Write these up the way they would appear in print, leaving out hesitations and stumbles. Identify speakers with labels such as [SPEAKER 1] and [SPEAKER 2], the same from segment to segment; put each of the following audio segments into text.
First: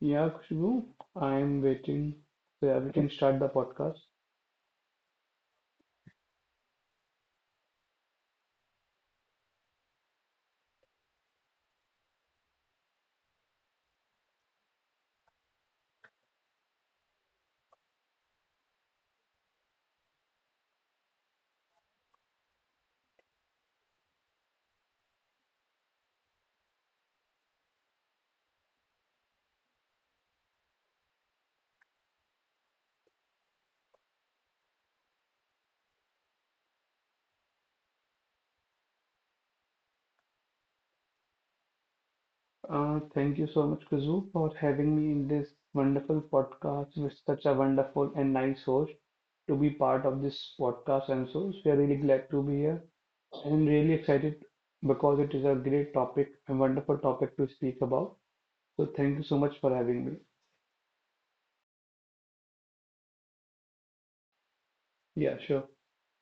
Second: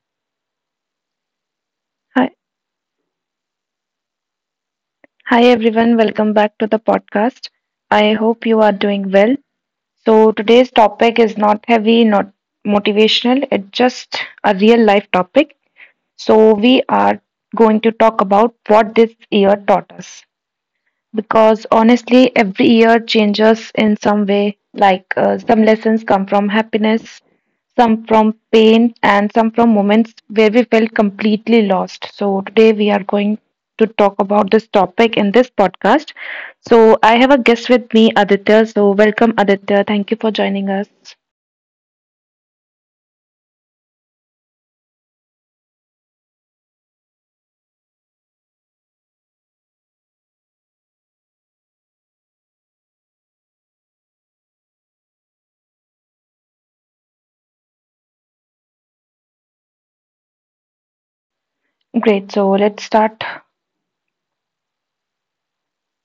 [SPEAKER 1] Yeah, Khushbu, I'm waiting
[SPEAKER 2] Hi,
[SPEAKER 1] so yeah, we can start the podcast.
[SPEAKER 2] hi, everyone, welcome back to the podcast. I hope you are doing well. So, today's topic is not heavy, not motivational, it's just a real life topic. So, we are going to talk about what this year taught us. Because honestly, every year changes in some way. Like some lessons come from happiness, some from pain, and some from moments where we felt completely lost. So, today we are going to talk about this topic in this podcast. So, I have a guest with me, Aditya. So, welcome, Aditya. Thank you for joining us.
[SPEAKER 1] Thank you so much, Khushbu, for having me in this wonderful podcast with such a wonderful and nice host to be part of this podcast. And so we are really glad to be here and really excited because it is a great topic and wonderful topic to speak about. So, thank you so much for having me.
[SPEAKER 2] Great. So, let's start.
[SPEAKER 1] Yeah, sure.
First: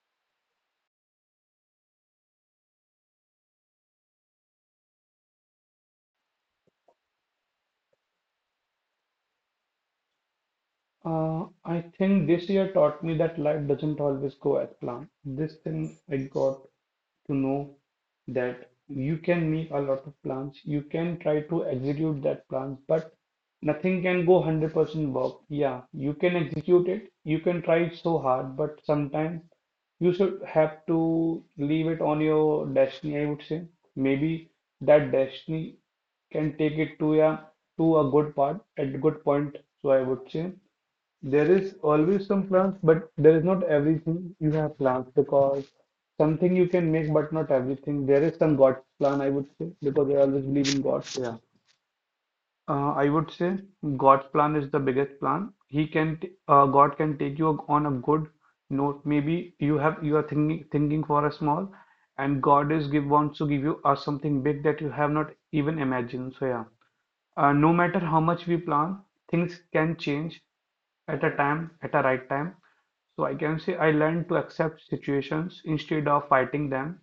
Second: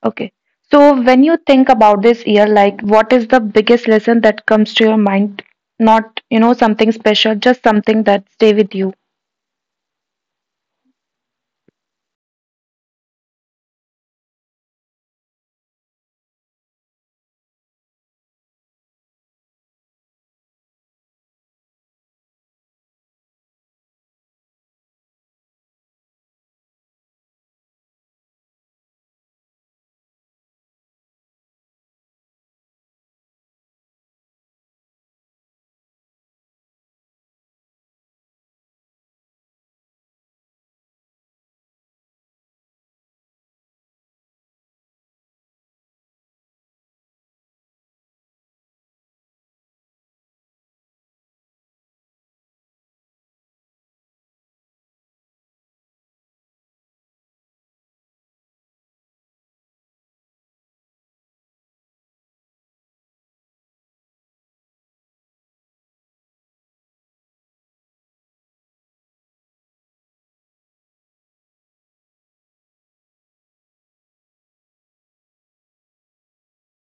[SPEAKER 2] Okay. So when you think about this year, like what is the biggest lesson that comes to your mind? Not, something special, just something that stay with you.
[SPEAKER 1] I think this year taught me that life doesn't always go as planned. This thing I got to know that you can make a lot of plans, you can try to execute that plan, but nothing can go 100% work. Yeah, you can execute it, you can try it so hard, but sometimes you should have to leave it on your destiny, I would say. Maybe that destiny can take it to a good part at a good point. So I would say there is always some plans, but there is not everything you have plans because something you can make, but not everything. There is some God's plan, I would say, because I always believe in God. Yeah. I would say God's plan is the biggest plan. God can take you on a good note. Maybe you are thinking for a small, and God is give wants to give you something big that you have not even imagined. So yeah, no matter how much we plan, things can change at a right time. So I can say I learned to accept situations instead of fighting them.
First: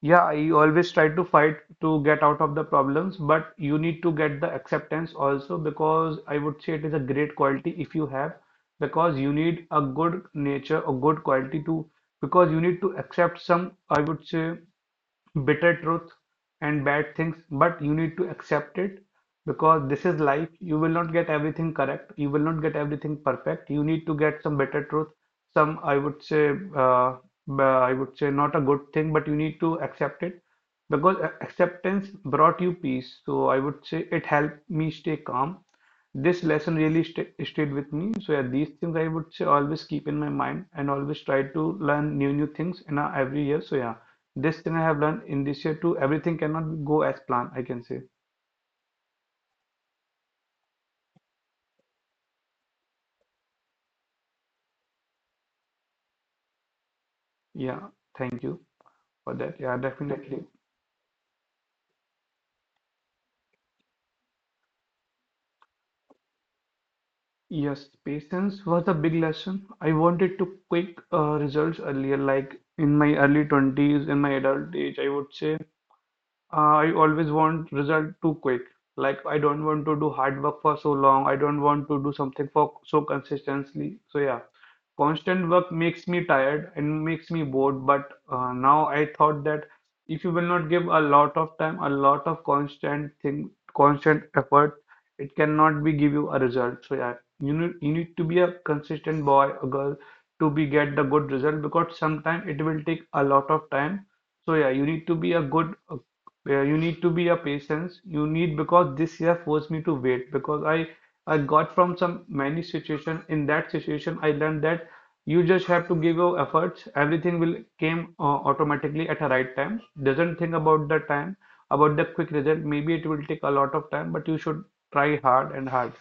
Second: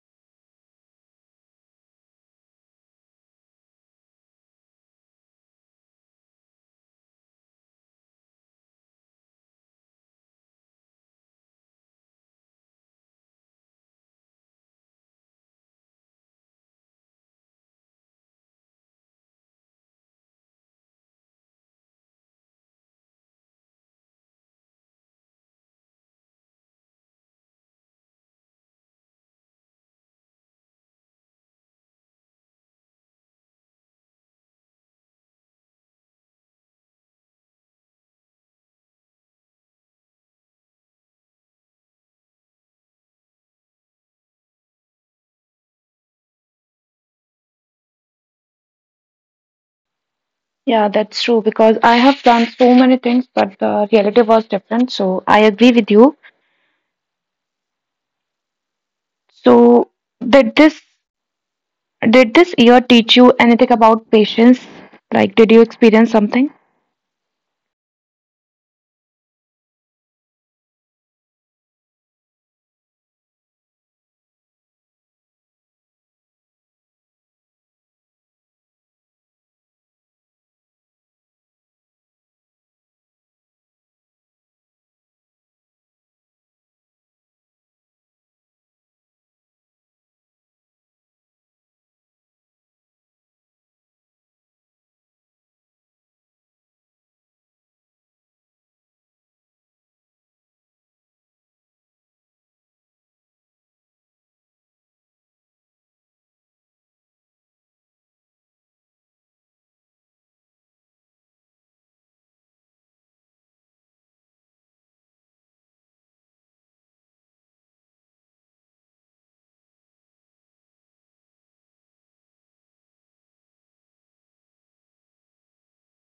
[SPEAKER 1] Yeah, I always try to fight to get out of the problems, but you need to get the acceptance also because I would say it is a great quality if you have, because you need a good nature, a good quality to, because you need to accept some, I would say bitter truth and bad things, but you need to accept it because this is life. You will not get everything correct, you will not get everything perfect. You need to get some bitter truth, some I would say, uh, I would say not a good thing, but you need to accept it because acceptance brought you peace. So I would say it helped me stay calm. This lesson really stayed with me. So yeah, these things I would say always keep in my mind and always try to learn new things in a, every year. So yeah. This thing I have learned in this year too. Everything cannot go as planned, I can say.
[SPEAKER 2] Yeah, that's true because I have done so many things, but the reality was different. So I agree with you.
[SPEAKER 1] Yeah, thank you for that. Yeah,
[SPEAKER 2] So
[SPEAKER 1] definitely.
[SPEAKER 2] did this did this year teach you anything about patience? Like, did you experience something?
[SPEAKER 1] Yes, patience was a big lesson. I wanted to quick results earlier, like in my early 20s, in my adult age, I would say. I always want result too quick. Like I don't want to do hard work for so long. I don't want to do something for so consistently. So yeah, constant work makes me tired and makes me bored. But now I thought that if you will not give a lot of time, a lot of constant thing, constant effort, it cannot be give you a result. So yeah, you need to be a consistent boy or girl to be get the good result because sometimes it will take a lot of time. So yeah, you need to be a good where you need to be a patience. You need because this year forced me to wait because I got from some many situation. In that situation, I learned that you just have to give your efforts. Everything will came automatically at a right time. Doesn't think about the time, about the quick result. Maybe it will take a lot of time, but you should try hard and hard.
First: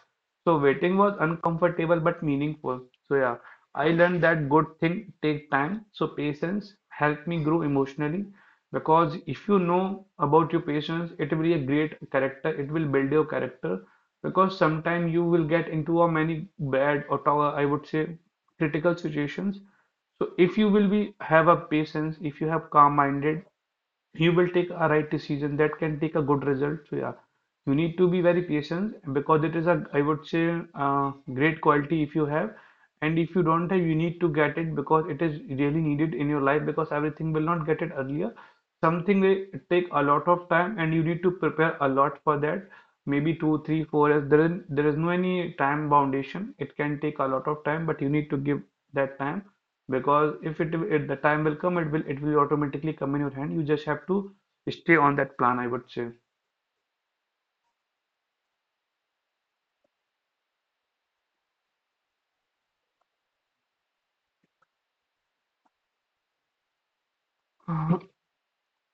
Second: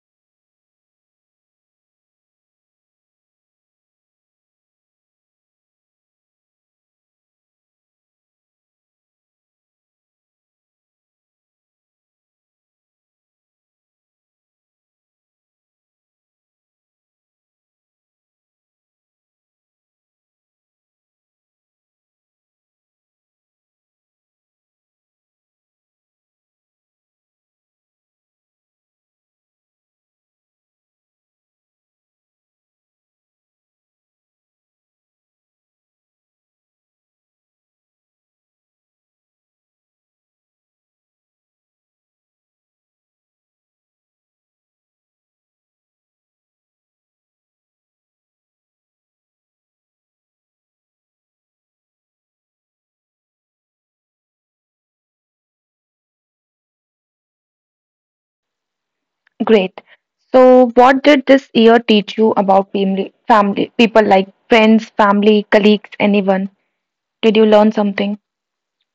[SPEAKER 1] So waiting was uncomfortable but meaningful. So yeah, I learned that good thing take time. So patience helped me grow emotionally because if you know about your patience, it will be a great character. It will build your character because sometime you will get into a many bad or I would say critical situations, so if you will be have a patience, if you have calm minded, you will take a right decision that can take a good result. So yeah, you need to be very patient because it is a, I would say, uh, great quality if you have, and if you don't have you need to get it because it is really needed in your life because everything will not get it earlier, something will take a lot of time and you need to prepare a lot for that maybe two, three, four. There is no any time foundation. It can take a lot of time, but you need to give that time because if the time will come, it will automatically come in your hand. You just have to stay on that plan, I would say.
[SPEAKER 2] Great. So what did this year teach you about family, family, people like friends, family, colleagues, anyone? Did you learn something?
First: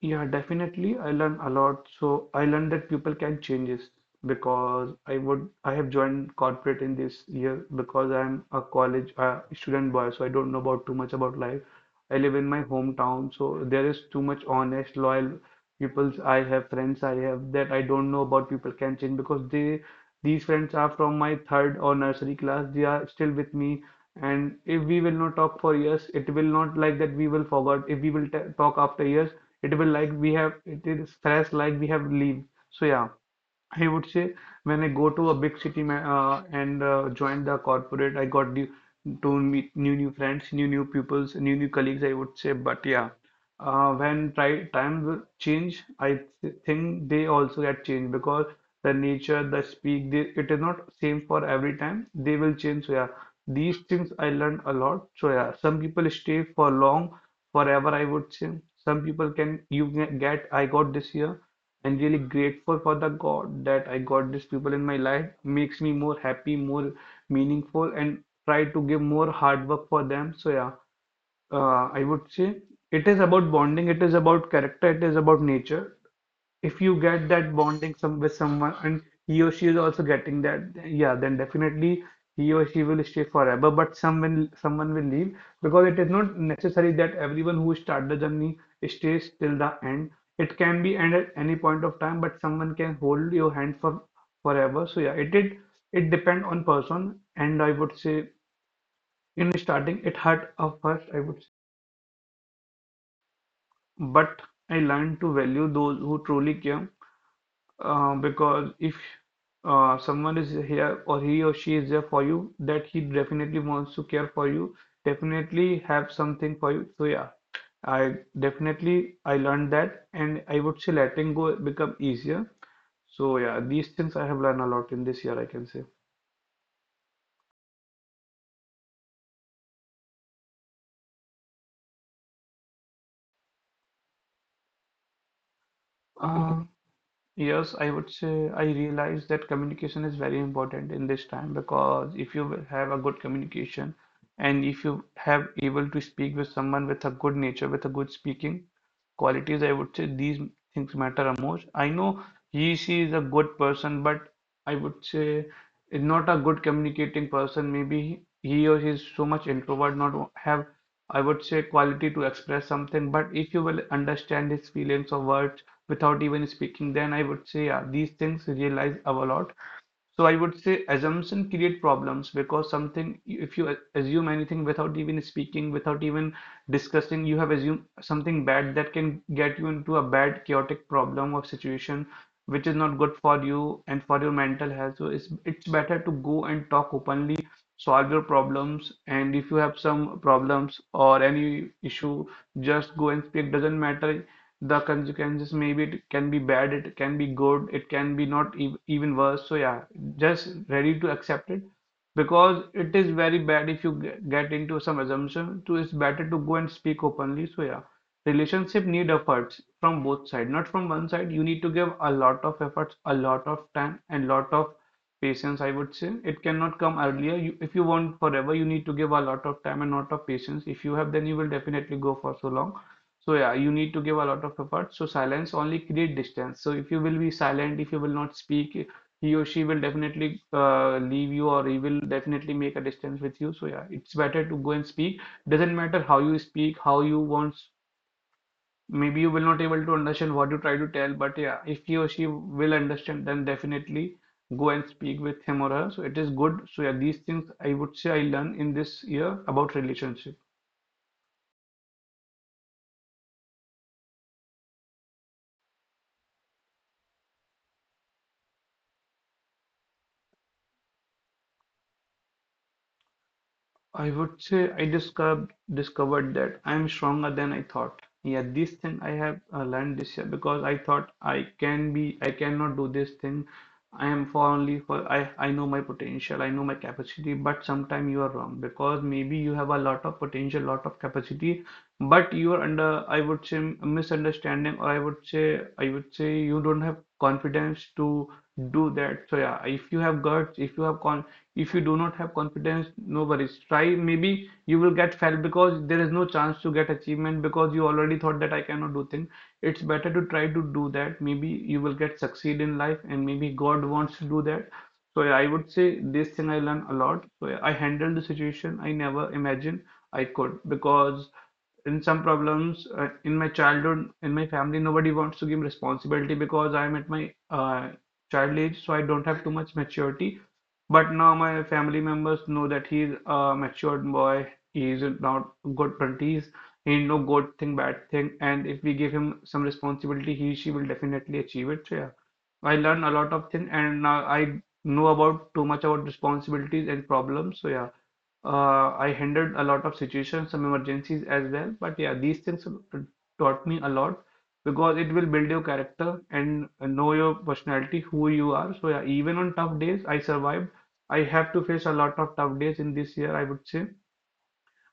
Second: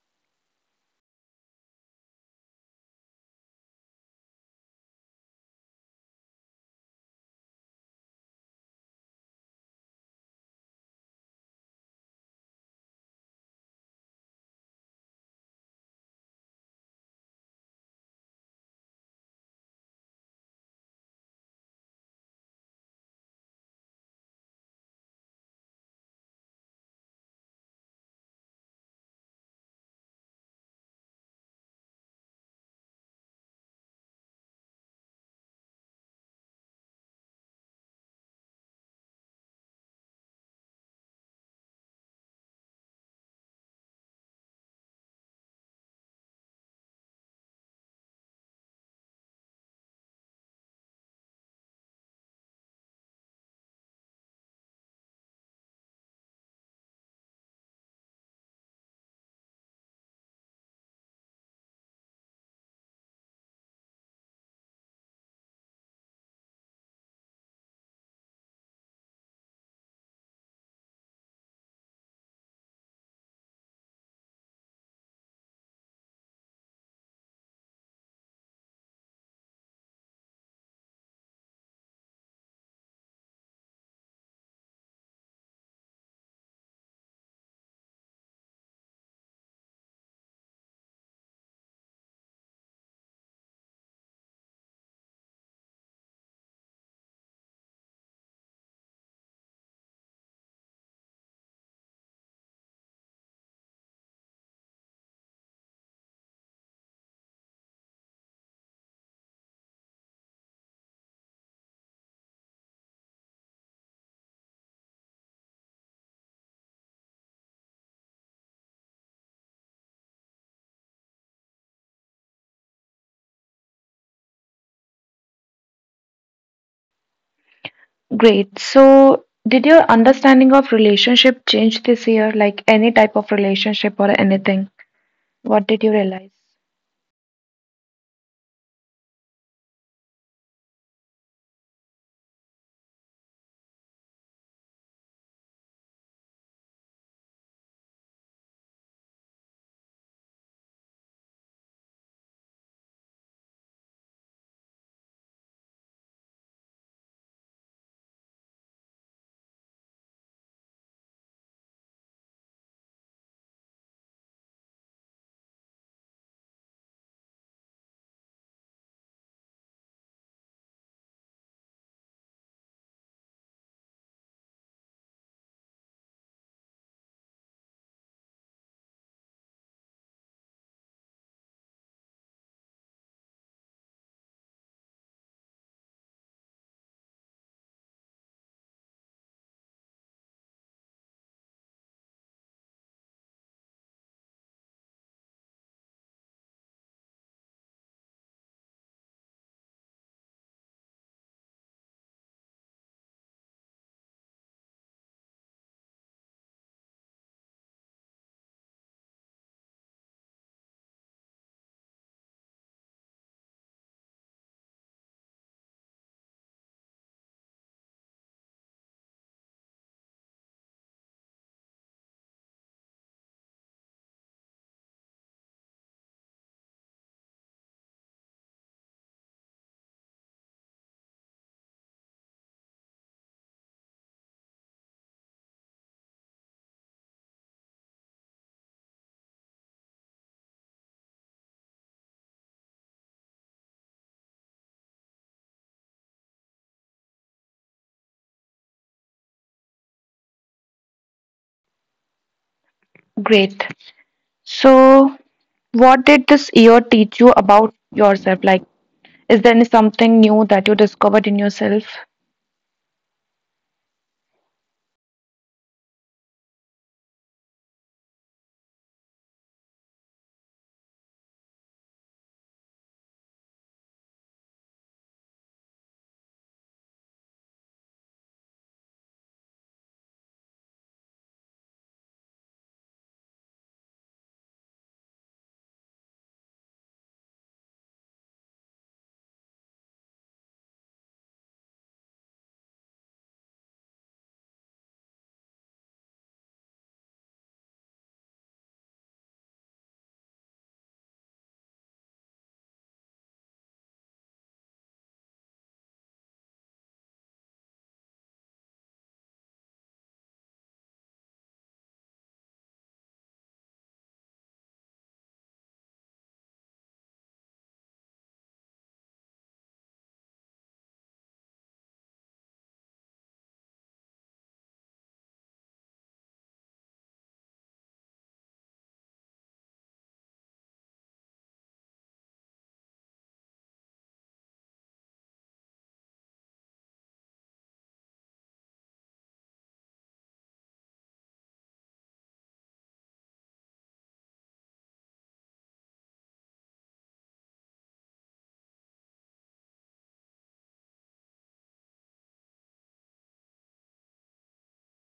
[SPEAKER 1] Yeah, definitely. I learn a lot. So I learned that people can change this because I have joined corporate in this year because I'm a college student boy, so I don't know about too much about life. I live in my hometown, so there is too much honest, loyal people. I have friends I have that I don't know about people can change because they these friends are from my third or nursery class. They are still with me and if we will not talk for years it will not like that we will forget. If we will t talk after years it will like we have it is fresh like we have leave. So yeah, I would say when I go to a big city ma and join the corporate, I got new to meet new friends, new pupils, new colleagues. I would say, but yeah, when try times will change, I th think they also get changed because the nature, the speak, they, it is not same for every time. They will change. So yeah, these things I learned a lot. So yeah, some people stay for long, forever. I would say some people can you can get. I got this year and really grateful for the God that I got these people in my life makes me more happy, more meaningful, and try to give more hard work for them. So yeah, I would say it is about bonding, it is about character, it is about nature. If you get that bonding some with someone and he or she is also getting that, yeah, then definitely he or she will stay forever. But someone will leave because it is not necessary that everyone who start the journey stays till the end. It can be end at any point of time, but someone can hold your hand for forever. So yeah, it did. It depend on person, and I would say in starting it hurt at first, I would say, but I learned to value those who truly care because if someone is here or he or she is there for you, that he definitely wants to care for you, definitely have something for you. So yeah, I learned that, and I would say letting go become easier. So yeah, these things I have learned a lot in this year, I can say.
[SPEAKER 2] Great. So, did your understanding of relationship change this year? Like any type of relationship or anything? What did you realize?
[SPEAKER 1] Um, Yes, I would say I realize that communication is very important in this time because if you will have a good communication and if you have able to speak with someone with a good nature, with a good speaking qualities, I would say these things matter the most. I know he, she is a good person, but I would say is not a good communicating person. Maybe he or she is so much introvert, not have I would say quality to express something, but if you will understand his feelings or words without even speaking, then I would say yeah, these things realize a lot. So I would say assumption create problems because something if you assume anything without even speaking, without even discussing, you have assumed something bad that can get you into a bad chaotic problem or situation which is not good for you and for your mental health. So it's better to go and talk openly, solve your problems, and if you have some problems or any issue, just go and speak. Doesn't matter the consequences, maybe it can be bad, it can be good, it can be not ev even worse, so yeah, just ready to accept it because it is very bad if you get into some assumption, so it's better to go and speak openly, so yeah, relationship need efforts from both sides, not from one side. You need to give a lot of efforts, a lot of time, and lot of patience, I would say. It cannot come earlier you, if you want forever you need to give a lot of time and lot of patience. If you have, then you will definitely go for so long. So yeah, you need to give a lot of effort. So silence only create distance. So if you will be silent, if you will not speak, he or she will definitely leave you, or he will definitely make a distance with you. So yeah, it's better to go and speak. Doesn't matter how you speak, how you want. Maybe you will not able to understand what you try to tell, but yeah, if he or she will understand, then definitely go and speak with him or her. So it is good. So yeah, these things I would say I learned in this year about relationship.
[SPEAKER 2] Great. So, what did this year teach you about yourself? Like, is there any something new that you discovered in yourself?
[SPEAKER 1] I would say I discovered that I'm stronger than I thought. Yeah, this thing I have learned this year because I thought I can be, I cannot do this thing. I am for only for I know my potential, I know my capacity, but sometimes you are wrong because maybe you have a lot of potential, lot of capacity, but you are under, I would say, misunderstanding, or I would say you don't have confidence to do that. So yeah, if you have guts, if you have con if you do not have confidence, no worries, try. Maybe you will get failed because there is no chance to get achievement because you already thought that I cannot do thing. It's better to try to do that. Maybe you will get succeed in life, and maybe God wants to do that. So yeah, I would say this thing I learned a lot. So yeah, I handled the situation I never imagined I could because in some problems, in my childhood, in my family, nobody wants to give responsibility because I'm at my child age, so I don't have too much maturity. But now my family members know that he's a matured boy. He is not good 20s, he know good thing, bad thing, and if we give him some responsibility, he she will definitely achieve it. So yeah, I learn a lot of things, and now I know about too much about responsibilities and problems. So yeah, I handled a lot of situations, some emergencies as well. But yeah, these things taught me a lot because it will build your character and know your personality, who you are. So yeah, even on tough days, I survived. I have to face a lot of tough days in this year, I would say,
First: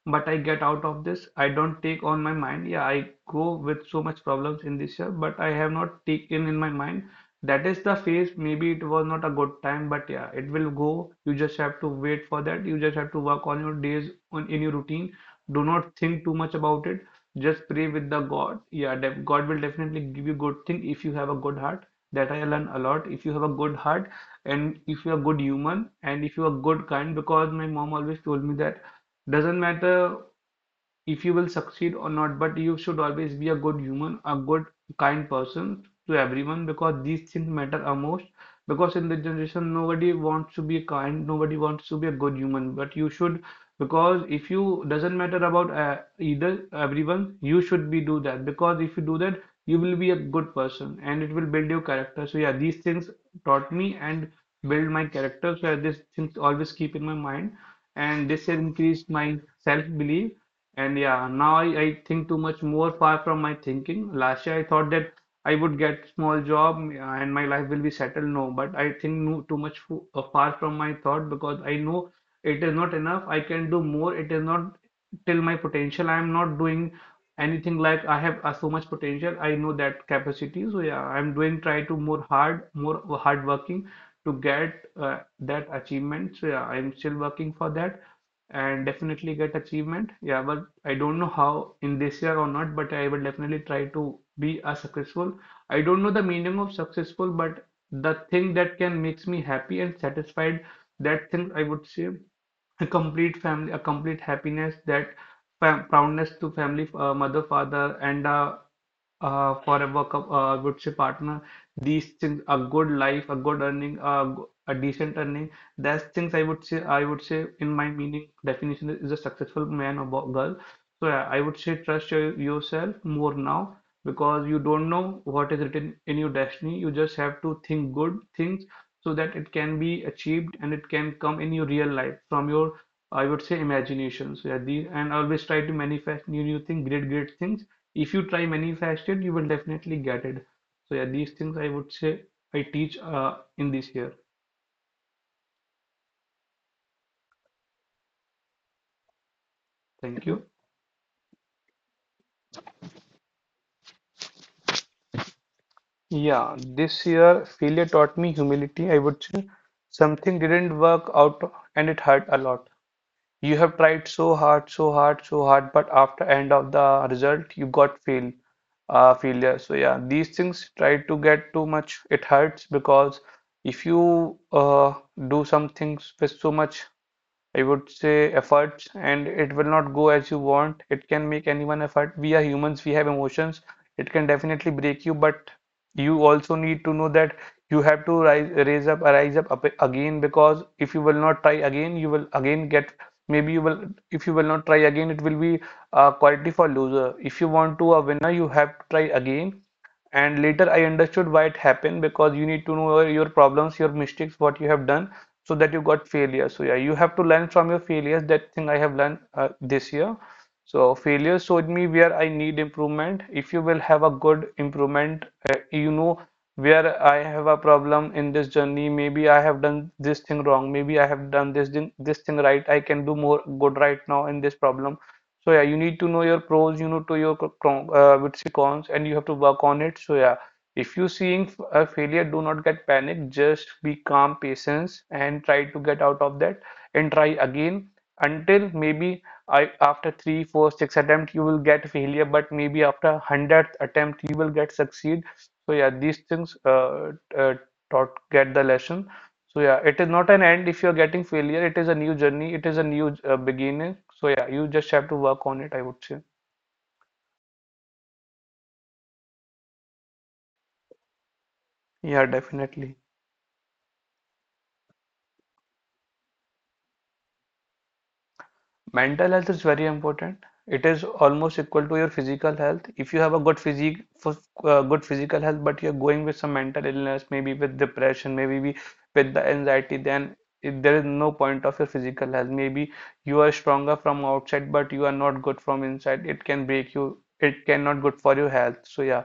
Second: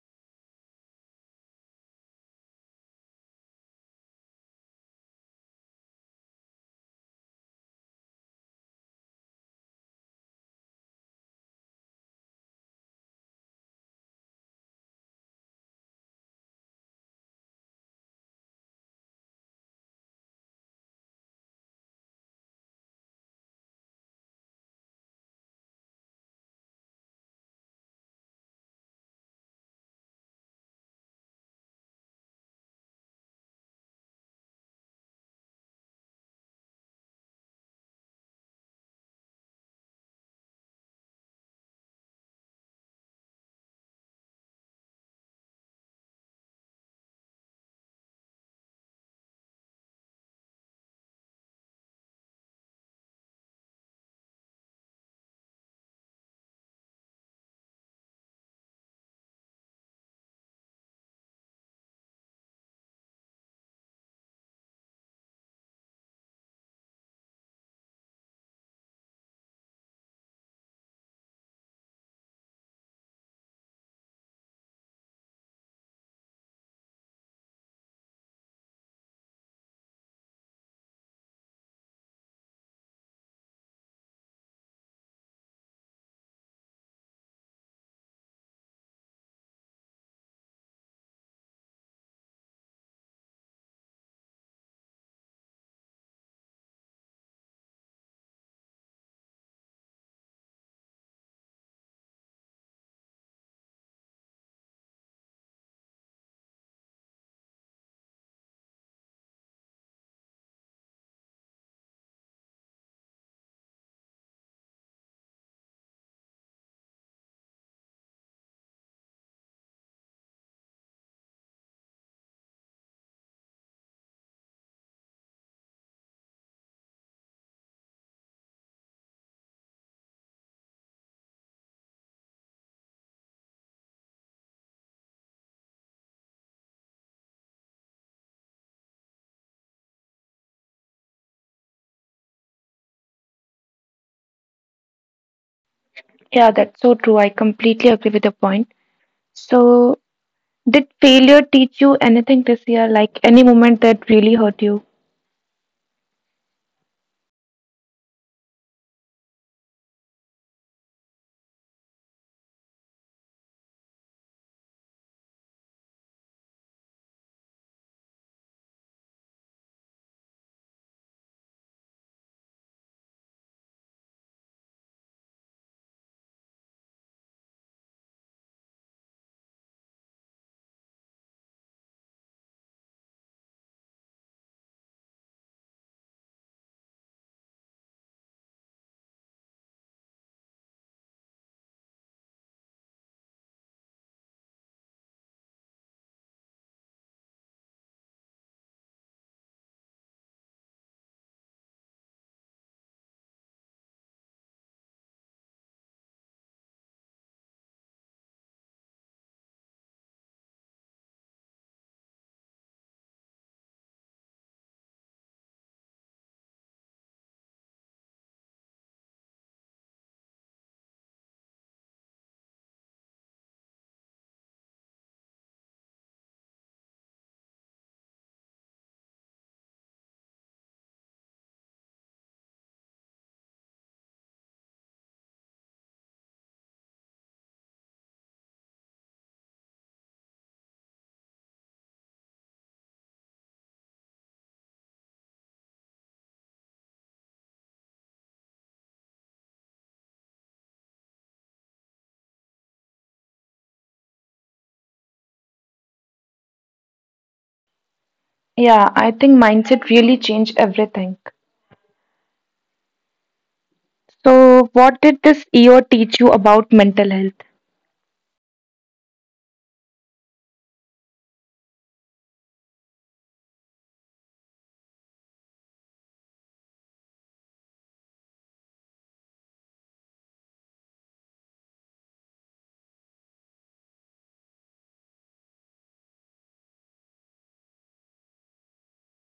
[SPEAKER 1] but I get out of this. I don't take on my mind. Yeah, I go with so much problems in this year, but I have not taken in my mind. That is the phase. Maybe it was not a good time, but yeah, it will go. You just have to wait for that. You just have to work on your days on in your routine. Do not think too much about it. Just pray with the God. Yeah, God will definitely give you good thing if you have a good heart. That I learn a lot. If you have a good heart, and if you're good human, and if you're good kind, because my mom always told me that doesn't matter if you will succeed or not, but you should always be a good human, a good, kind person to everyone because these things matter a most. Because in the generation, nobody wants to be kind, nobody wants to be a good human, but you should. Because if you doesn't matter about either everyone, you should be do that. Because if you do that, you will be a good person and it will build your character. So yeah, these things taught me and build my character. So these things always keep in my mind, and this has increased my self-belief. And yeah, now I think too much more far from my thinking. Last year I thought that I would get small job and my life will be settled. No, but I think no, too much far from my thought because I know it is not enough. I can do more. It is not till my potential. I am not doing anything like I have so much potential. I know that capacity. So yeah, I'm doing try to more hard working to get that achievement. So yeah, I'm still working for that, and definitely get achievement. Yeah, but I don't know how in this year or not, but I will definitely try to be a successful. I don't know the meaning of successful, but the thing that can makes me happy and satisfied, that thing I would say a complete family, a complete happiness, that fam proudness to family, mother, father, and for a work up, would say partner, these things, a good life, a good earning, a decent earning, that's things I would say in my meaning definition is a successful man or girl. So yeah, I would say trust your, yourself more now because you don't know what is written in your destiny. You just have to think good things so that it can be achieved and it can come in your real life from your, I would say, imagination. So yeah, these, and always try to manifest new, new things, great, great things. If you try many fasted, you will definitely get it. So yeah, these things I would say I teach in this year.
[SPEAKER 2] Yeah, that's so true. I completely agree with your point. So,
[SPEAKER 1] Thank you.
[SPEAKER 2] did failure teach you anything this year? Like, any moment that really hurt you?
[SPEAKER 1] Yeah, this year failure taught me humility, I would say. Something didn't work out and it hurt a lot. You have tried so hard, so hard, so hard, but after end of the result, you got fail, failure. So yeah, these things try to get too much. It hurts because if you uh, do some things with so much, I would say, efforts, and it will not go as you want, it can make anyone effort. We are humans, we have emotions. It can definitely break you, but you also need to know that you have to rise, raise up, rise up, up again because if you will not try again, you will again get, maybe you will, if you will not try again, it will be a quality for loser. If you want to a winner, you have to try again. And later I understood why it happened, because you need to know your problems, your mistakes, what you have done so that you got failure. So yeah, you have to learn from your failures. That thing I have learned this year. So failure showed me where I need improvement. If you will have a good improvement, you know where I have a problem in this journey, maybe I have done this thing wrong, maybe I have done this thing right, I can do more good right now in this problem. So yeah, you need to know your pros, you know, to your with the cons, and you have to work on it. So yeah, if you seeing a failure, do not get panic. Just be calm, patience, and try to get out of that, and try again until maybe I after three, four, six attempt you will get failure, but maybe after 100th attempt you will get succeed. So yeah, these things taught get the lesson. So yeah, it is not an end if you're getting failure. It is a new journey. It is a new beginning. So yeah, you just have to work on it, I would say.
[SPEAKER 2] Yeah, I think mindset really changed everything.
[SPEAKER 1] Yeah, definitely.
[SPEAKER 2] So, what did this year teach you about mental health?
[SPEAKER 1] Mental health is very important. It is almost equal to your physical health. If you have a good physique, good physical health, but you're going with some mental illness, maybe with depression, maybe with the anxiety, then it, there is no point of your physical health. Maybe you are stronger from outside, but you are not good from inside. It can break you. It cannot good for your health. So yeah,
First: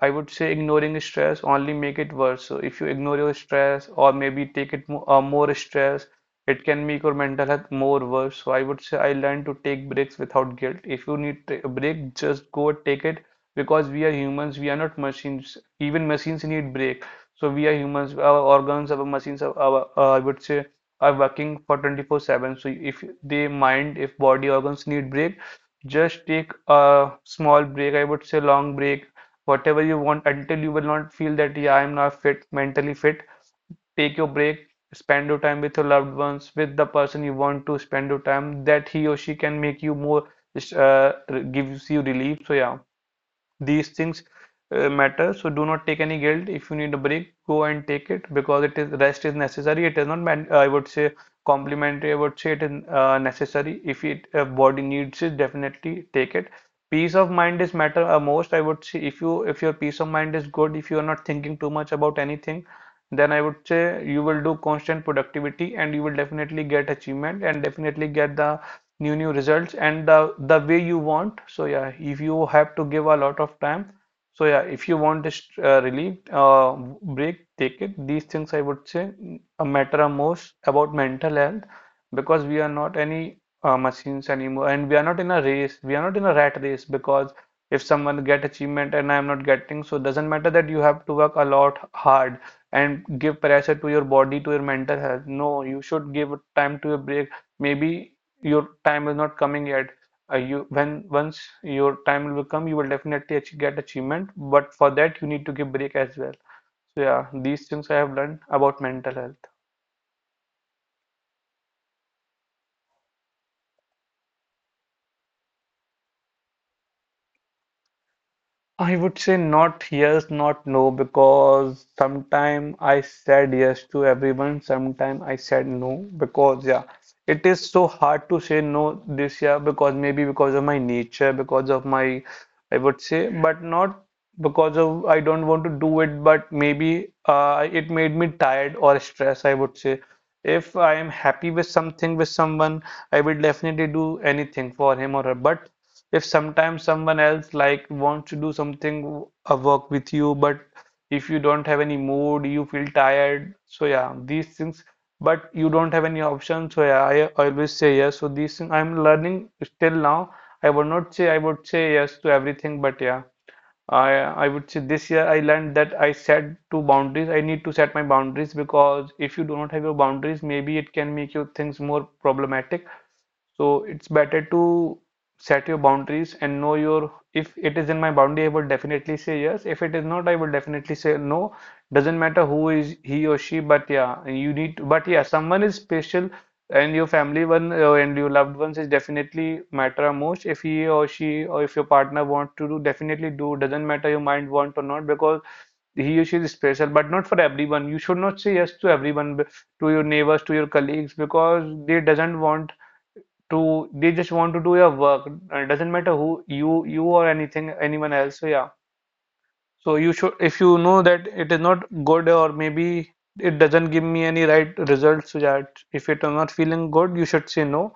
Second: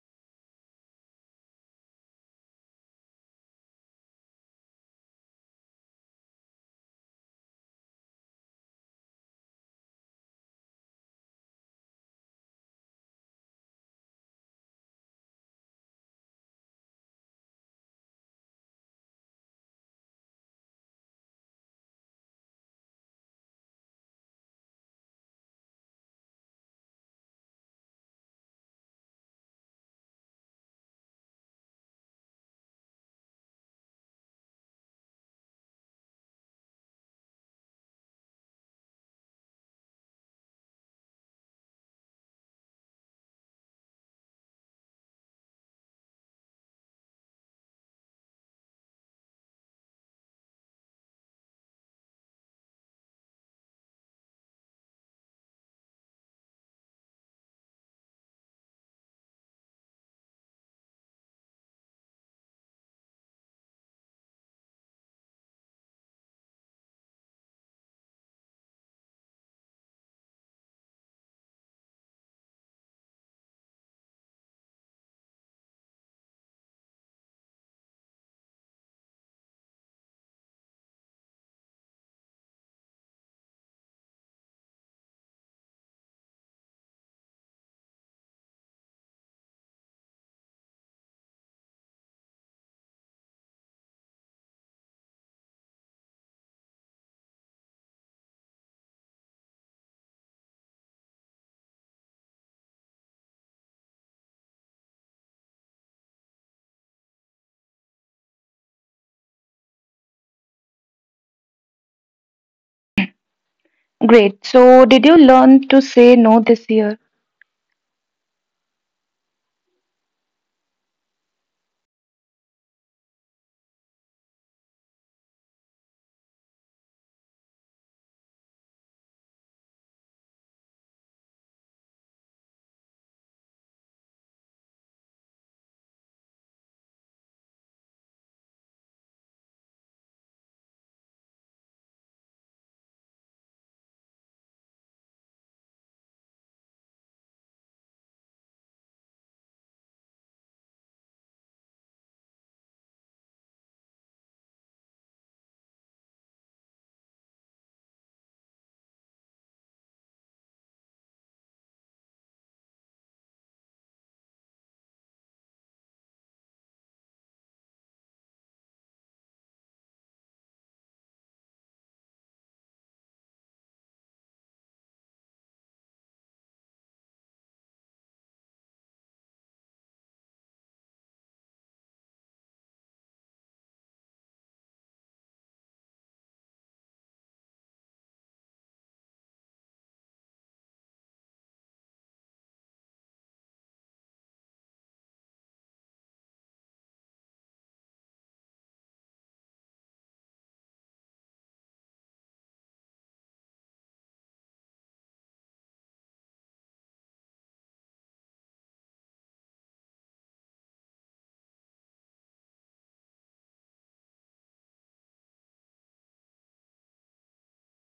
[SPEAKER 1] I would say ignoring stress only make it worse. So if you ignore your stress, or maybe take it more, more stress, it can make your mental health more worse. So I would say I learned to take breaks without guilt. If you need a break, just go take it because we are humans, we are not machines. Even machines need break. So we are humans, our organs, our machines, our, our I would say, are working for 24/7. So if they mind, if body organs need break, just take a small break. I would say long break, whatever you want until you will not feel that, yeah, I'm now fit, mentally fit. Take your break, spend your time with your loved ones, with the person you want to spend your time, that he or she can make you more, uh, gives you relief. So, yeah. These things matter, so do not take any guilt. If you need a break, go and take it because it is rest is necessary. It is not, I would say, complimentary. I would say it is necessary. If it body needs it, definitely take it. Peace of mind is matter most. I would say if your peace of mind is good, if you are not thinking too much about anything, then I would say you will do constant productivity and you will definitely get achievement and definitely get the new results and the way you want. So yeah, if you have to give a lot of time, so yeah, if you want this relief, break, take it. These things I would say matter most about mental health because we are not any machines anymore, and we are not in a race, we are not in a rat race. Because if someone get achievement and I am not getting, so doesn't matter that you have to work a lot hard and give pressure to your body, to your mental health. No, you should give time to a break. Maybe your time is not coming yet. You, when once your time will come, you will definitely ach get achievement, but for that you need to give break as well. So yeah, these things I have learned about mental health.
[SPEAKER 2] Great. So, did you learn to say no this year?
[SPEAKER 1] I would say not yes, not no, because sometime I said yes to everyone, sometime I said no, because yeah, it is so hard to say no this year because maybe because of my nature, because of my, I would say, but not because of I don't want to do it, but maybe it made me tired or stressed, I would say. If I am happy with something with someone, I will definitely do anything for him or her, but if sometimes someone else like wants to do something, a work with you, but if you don't have any mood, you feel tired. So yeah, these things. But you don't have any option. So yeah, I always say yes. So these things I'm learning still now. I would not say I would say yes to everything, but yeah. I I would say this year I learned that I set two boundaries. I need to set my boundaries because if you do not have your boundaries, maybe it can make you things more problematic. So it's better to set your boundaries and know your, if it is in my boundary, I will definitely say yes. If it is not, I will definitely say no. Doesn't matter who is he or she, but yeah, you need to, but yeah, someone is special, and your family one and your loved ones is definitely matter most. If he or she, or if your partner want to do, definitely do. Doesn't matter your mind want or not, because he or she is special, but not for everyone. You should not say yes to everyone, to your neighbors, to your colleagues, because they doesn't want to, they just want to do your work. And It doesn't matter who you or anything anyone else. So yeah. So you should, if you know that it is not good or maybe it doesn't give me any right results. So that if it are not feeling good, you should say no.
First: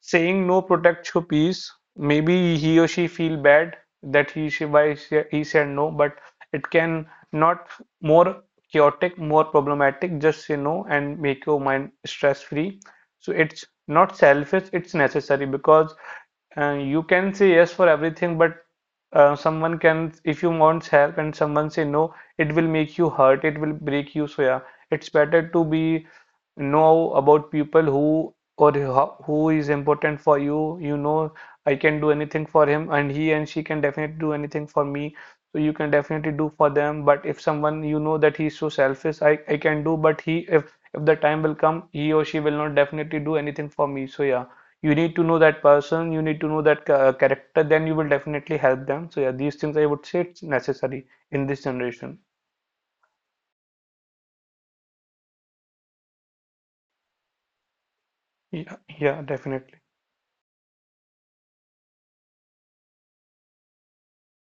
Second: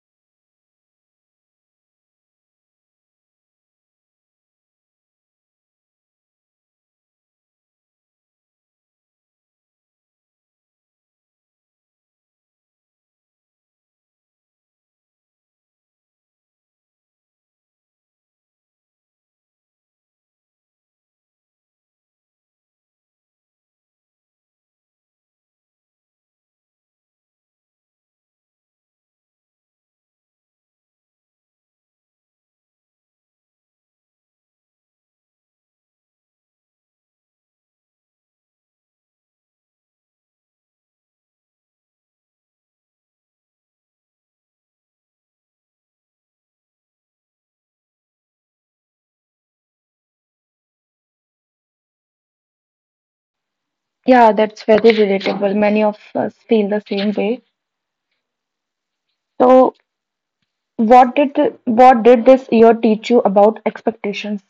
[SPEAKER 1] Saying no protects your peace. Maybe he or she feel bad that he she why he said no, but it can not more chaotic, more problematic. Just say no and make your mind stress free. So it's not selfish, it's necessary, because and you can say yes for everything, but someone can, if you want help and someone say no, it will make you hurt, it will break you. So yeah, it's better to be know about people who or who is important for you. You know, I can do anything for him, and he and she can definitely do anything for me. So you can definitely do for them. But if someone you know that he's so selfish, I can do, but he, if the time will come, he or she will not definitely do anything for me. So yeah, you need to know that person, you need to know that character, then you will definitely help them. So yeah, these things I would say it's necessary in this generation.
[SPEAKER 2] Yeah, that's very relatable. Many of us feel the same way.
[SPEAKER 1] Yeah, yeah, definitely.
[SPEAKER 2] So, what did what did this year teach you about expectations?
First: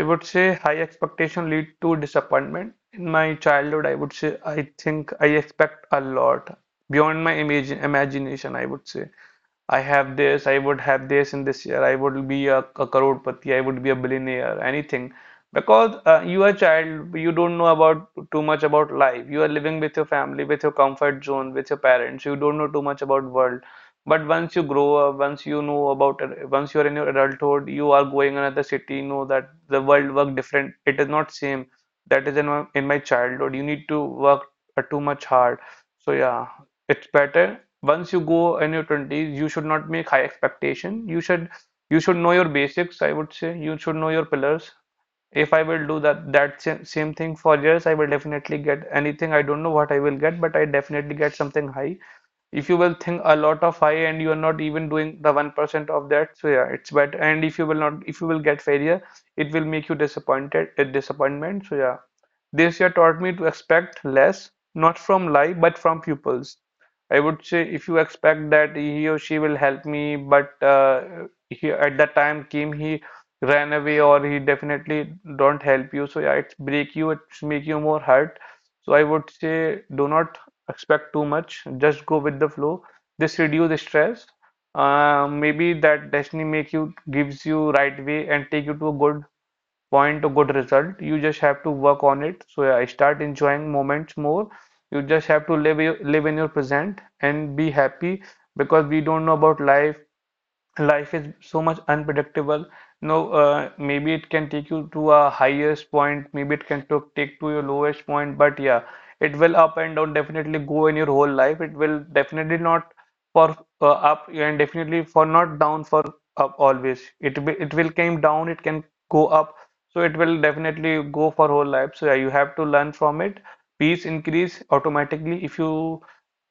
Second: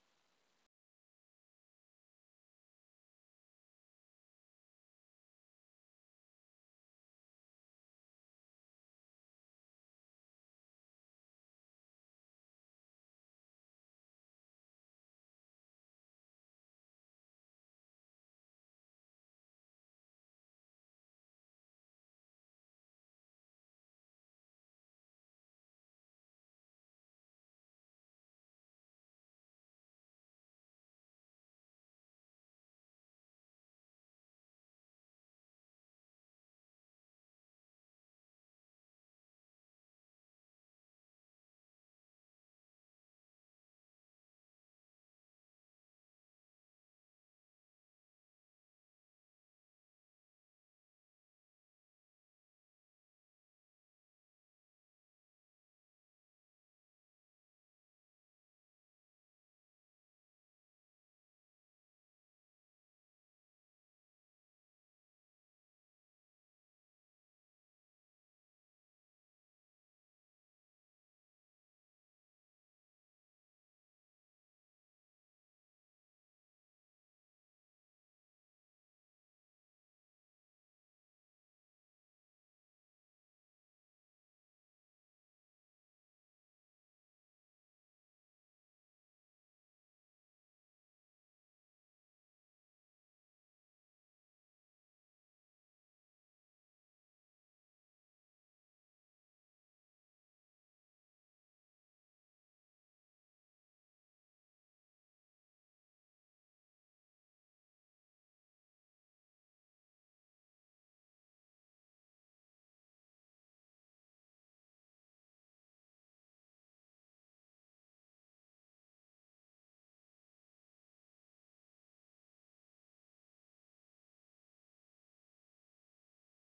[SPEAKER 1] I would say high expectation lead to disappointment. In my childhood, I would say, I think I expect a lot beyond my imagine imagination. I would say, I have this, I would have this in this year, I would be a, crorepati, I would be a billionaire, anything. Because you are a child, you don't know about too much about life. You are living with your family, with your comfort zone, with your parents. You don't know too much about world. But once you grow up, once you know about, once you are in your adulthood, you are going another city, you know that the world work different. It is not same. That is in my, childhood. You need to work too much hard. So yeah, it's better once you go in your 20s you should not make high expectation, you should, you should know your basics, I would say, you should know your pillars. If I will do that sa- same thing for years, I will definitely get anything. I don't know what I will get, but I definitely get something high. If you will think a lot of high and you are not even doing the 1% of that, so yeah, it's bad. And if you will not, if you will get failure, it will make you disappointed, a disappointment. So yeah, this year taught me to expect less, not from life, but from pupils. I would say if you expect that he or she will help me, but he, at that time came, he ran away, or he definitely don't help you. So yeah, it break you, it make you more hurt. So I would say do not expect too much. Just go with the flow. This reduce stress. Maybe that destiny make you gives you right way and take you to a good point to good result. You just have to work on it. So yeah, start enjoying moments more. You just have to live in your present and be happy because we don't know about life, life is so much unpredictable. No, maybe it can take you to a highest point, maybe it can took take to your lowest point, but yeah, it will up and down definitely go in your whole life. It will definitely not for up, and definitely for not down for up always. It will, it will came down, it can go up, so it will definitely go for whole life. So yeah, you have to learn from it. Peace increase automatically if you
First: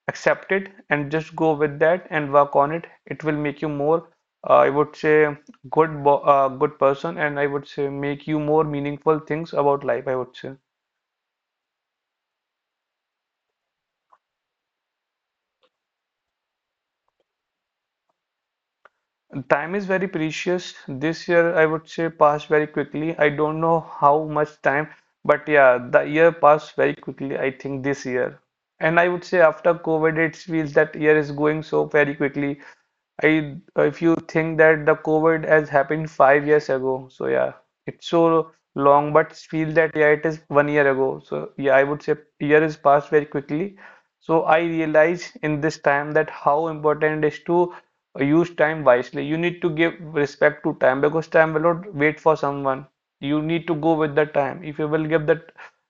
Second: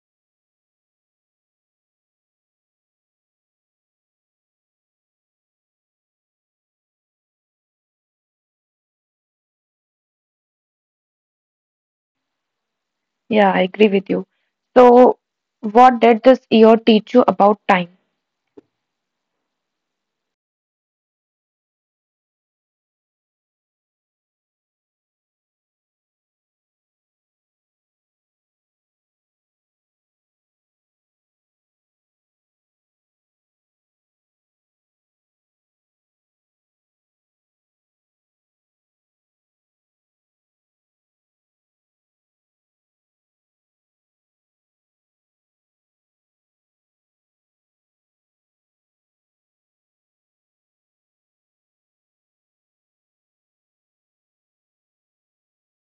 [SPEAKER 1] accept it and just go with that and work on it, it will make you more, I would say, good, bo good person, and I would say make you more meaningful things about life, I would say.
[SPEAKER 2] Yeah, I agree with you. So, what did this year teach you about time?
[SPEAKER 1] Time is very precious. This year, I would say, passed very quickly. I don't know how much time, but yeah, the year passed very quickly, I think, this year. And I would say, after COVID, it feels that year is going so very quickly. I If you think that the COVID has happened 5 years ago, so yeah, it's so long, but feel that yeah, it is one year ago. So yeah, I would say year is passed very quickly. So I realize in this time that how important it is to use time wisely. You need to give respect to time because time will not wait for someone. You need to go with the time. If you will give that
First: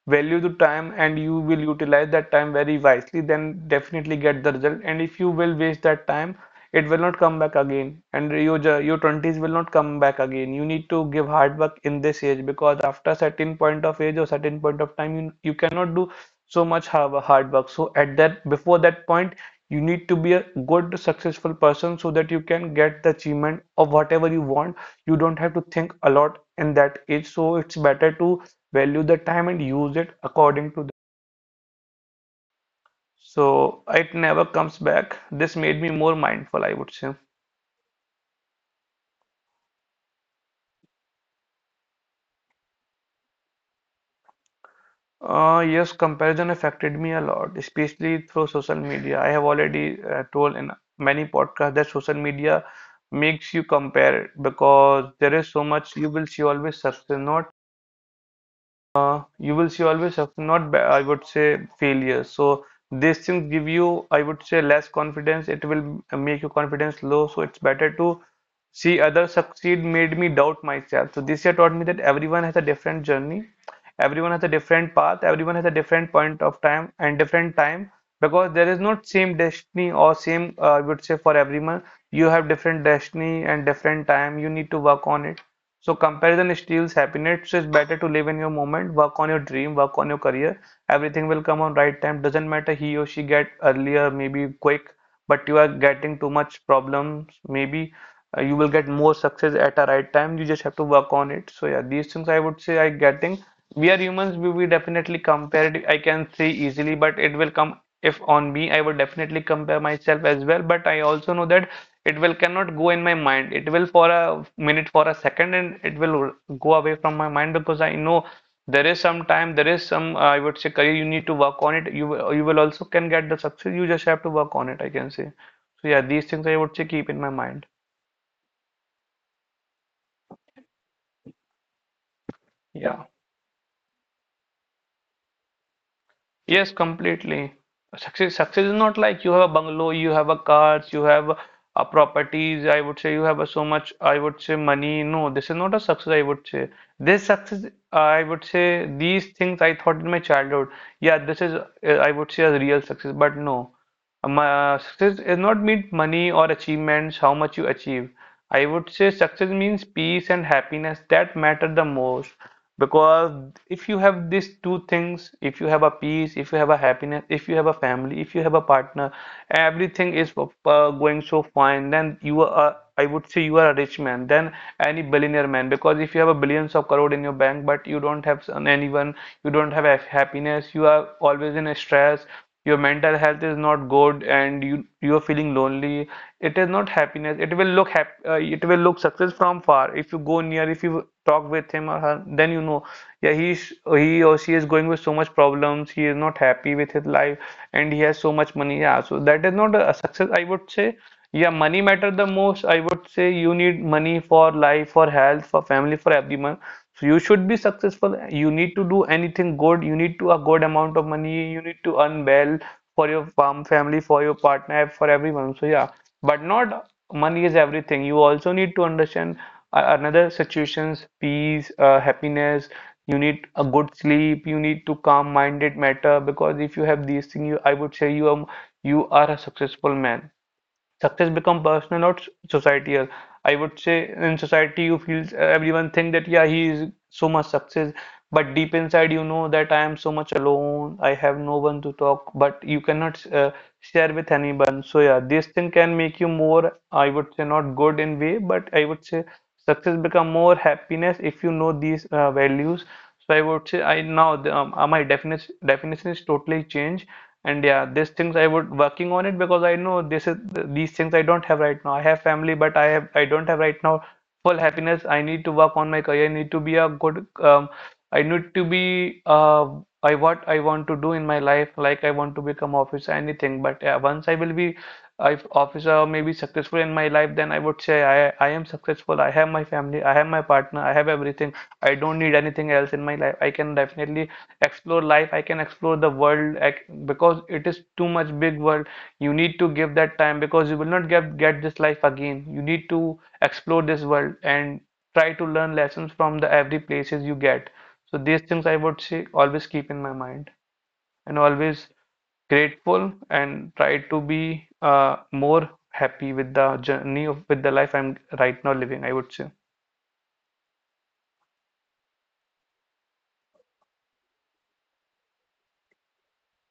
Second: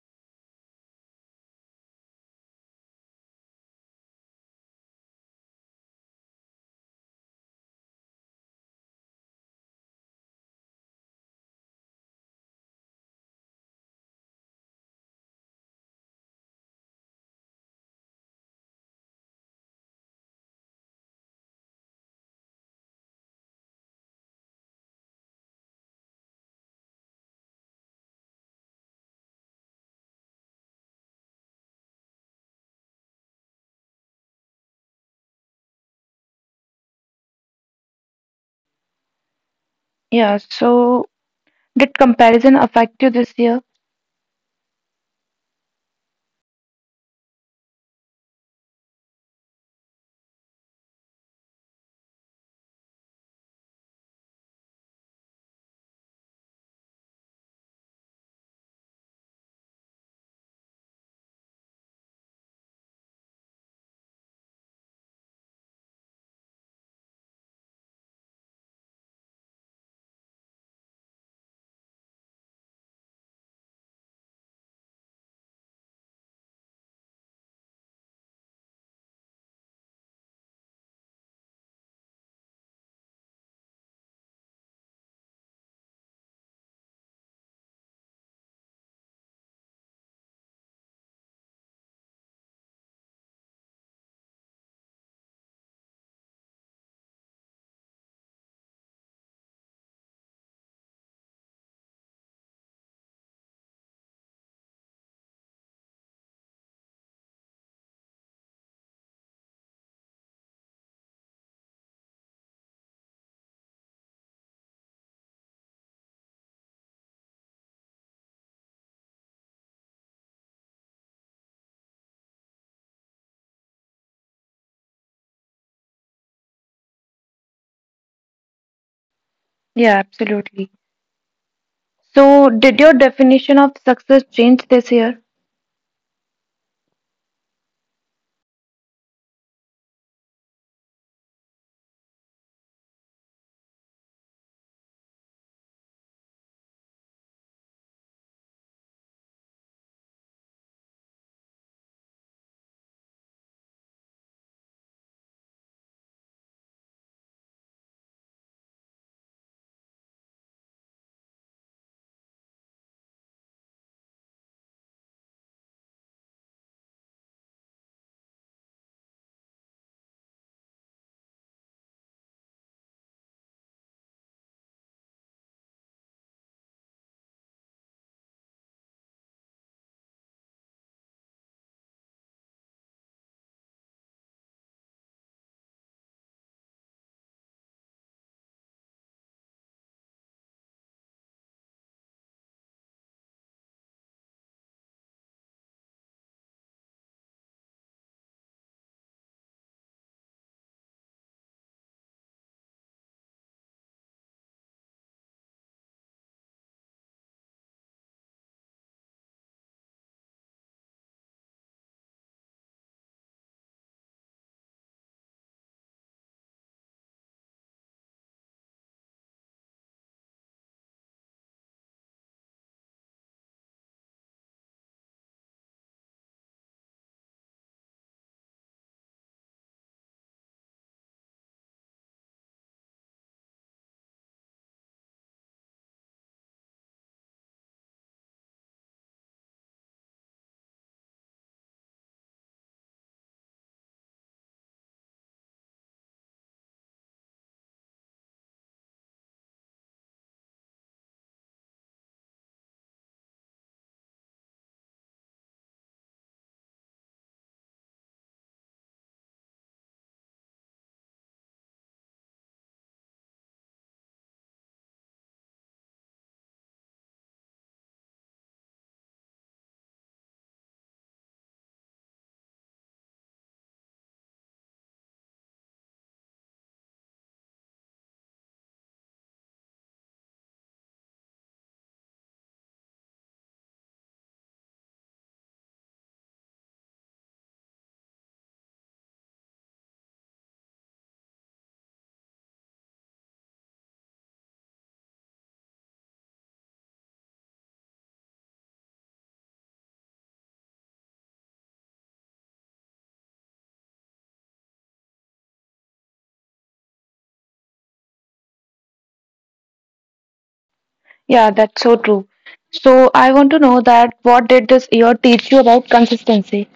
[SPEAKER 1] value to time and you will utilize that time very wisely, then definitely get the result. And if you will waste that time, it will not come back again, and your 20s will not come back again. You need to give hard work in this age because after certain point of age or certain point of time you cannot do so much hard work. So at that, before that point, you need to be a good successful person so that you can get the achievement of whatever you want. You don't have to think a lot in that age. So it's better to value the time and use it according to the, so it never comes back. This made me more mindful, I would say.
[SPEAKER 2] Yeah, so did comparison affect you this year?
[SPEAKER 1] Yes, comparison affected me a lot, especially through social media. I have already told in many podcasts that social media makes you compare because there is so much. You will see always success, not you will see always, have not I would say failure. So these things give you, I would say, less confidence. It will make your confidence low. So it's better to see others succeed made me doubt myself. So this year taught me that everyone has a different journey, everyone has a different path, everyone has a different point of time and different time, because there is not same destiny or same, I would say, for everyone. You have different destiny and different time. You need to work on it. So comparison steals happiness. It's better to live in your moment, work on your dream, work on your career. Everything will come on right time. Doesn't matter he or she get earlier, maybe quick, but you are getting too much problems. Maybe you will get more success at a right time. You just have to work on it. So yeah, these things I would say I getting. We are humans. We definitely compare it, I can say easily, but it will come if on me, I would definitely compare myself as well. But I also know that it will cannot go in my mind. It will for a minute, for a second, and it will go away from my mind because I know there is some time, there is some, I would say, career you need to work on it. You will also can get the success. You just have to work on it, I can say. So yeah, these things I would say keep in my mind.
[SPEAKER 2] Yeah, absolutely. So, did your
[SPEAKER 1] Yeah.
[SPEAKER 2] definition of success change this year?
[SPEAKER 1] Yes, completely. Success is not like you have a bungalow, you have a cars, you have a properties. I would say you have a so much, I would say, money. No, this is not a success. I would say this success. I would say these things I thought in my childhood. Yeah, this is, I would say, a real success. But no, my success is not mean money or achievements, how much you achieve. I would say success means peace and happiness. That matter the most because if you have these two things, if you have a peace, if you have a happiness, if you have a family, if you have a partner, everything is going so fine, then you are, I would say, you are a rich man than any billionaire man. Because if you have a billions of crore in your bank, but you don't have anyone, you don't have a happiness, you are always in a stress, your mental health is not good and you are feeling lonely, it is not happiness. It will look it will look success from far. If you go near, if you talk with him or her, then you know, yeah, he or she is going with so much problems. He is not happy with his life and he has so much money. Yeah, so that is not a success, I would say. Yeah, money matter the most, I would say. You need money for life, for health, for family, for everyone. So you should be successful. You need to do anything good. You need to a good amount of money. You need to earn well for your family, for your partner, for everyone. So yeah, but not money is everything. You also need to understand another situations. Peace, happiness, you need a good sleep, you need to calm minded matter. Because if you have these things, you, I would say, you are a successful man. Success become personal, not societal. I would say in society you feel everyone think that yeah he is so much success, but deep inside you know that I am so much alone. I have no one to talk, but you cannot share with anyone. So yeah, this thing can make you more, I would say, not good in way, but I would say success become more happiness if you know these values. So I would say I now the, my definition is totally changed. And yeah, these things I would working on it because I know this is these things I don't have right now. I have family, but I have I don't have right now full happiness. I need to work on my career. I need to be a good, I need to be, I what I want to do in my life. Like I want to become officer, anything. But yeah, once I will be if officer maybe successful in my life, then I would say I am successful. I have my family. I have my partner. I have everything. I don't need anything else in my life. I can definitely explore life. I can explore the world. Because it is too much big world. You need to give that time because you will not get this life again. You need to explore this world and try to learn lessons from the every places you get. So these things I would say always keep in my mind. And always grateful and try to be more happy with the journey of, with the life I'm right now living, I would say.
[SPEAKER 2] Yeah, that's so true. So I want to know that what did this year teach you about consistency?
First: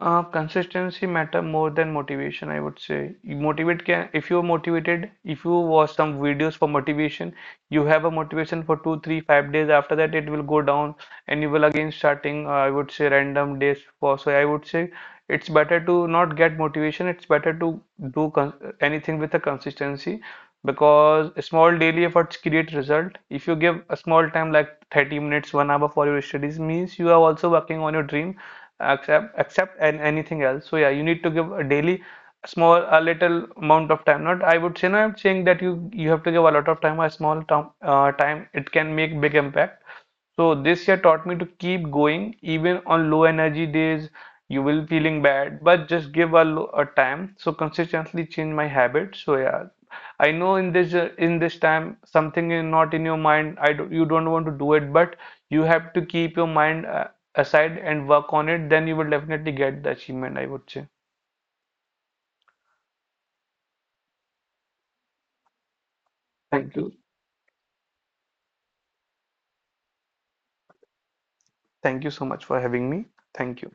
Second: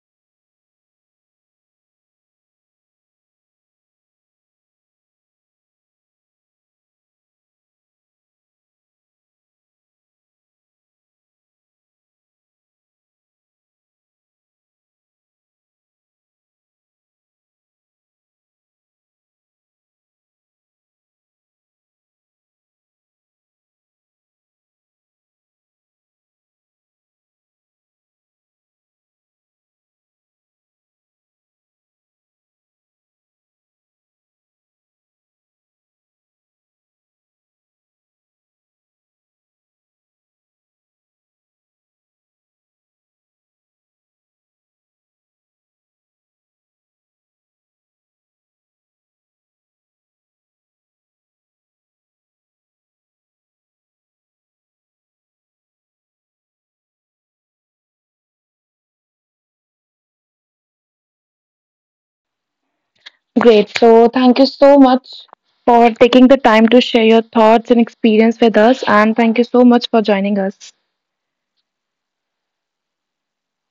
[SPEAKER 1] Consistency matter more than motivation, I would say. You motivate can, if you're motivated, if you watch some videos for motivation, you have a motivation for two, three, 5 days. After that, it will go down, and you will again starting. I would say random days for. So I would say it's better to not get motivation. It's better to do con anything with a consistency, because small daily efforts create result. If you give a small time like 30 minutes, 1 hour for your studies, means you are also working on your dream, accept and anything else. So yeah, you need to give a daily small, a little amount of time. Not, I would say, no, I'm saying that you have to give a lot of time. A small time, time, it can make big impact. So this year taught me to keep going even on low energy days. You will feeling bad, but just give a a time. So consistently change my habits. So yeah, I know in this, in this time something is not in your mind. I do, you don't want to do it, but you have to keep your mind aside and work on it. Then you will definitely get the achievement, I would say.
[SPEAKER 2] Great. So thank you so much for taking the time
[SPEAKER 1] Thank
[SPEAKER 2] to
[SPEAKER 1] you.
[SPEAKER 2] share your thoughts and experience with us, and thank you so much for joining us.
[SPEAKER 1] Thank you so much for having me. Thank you.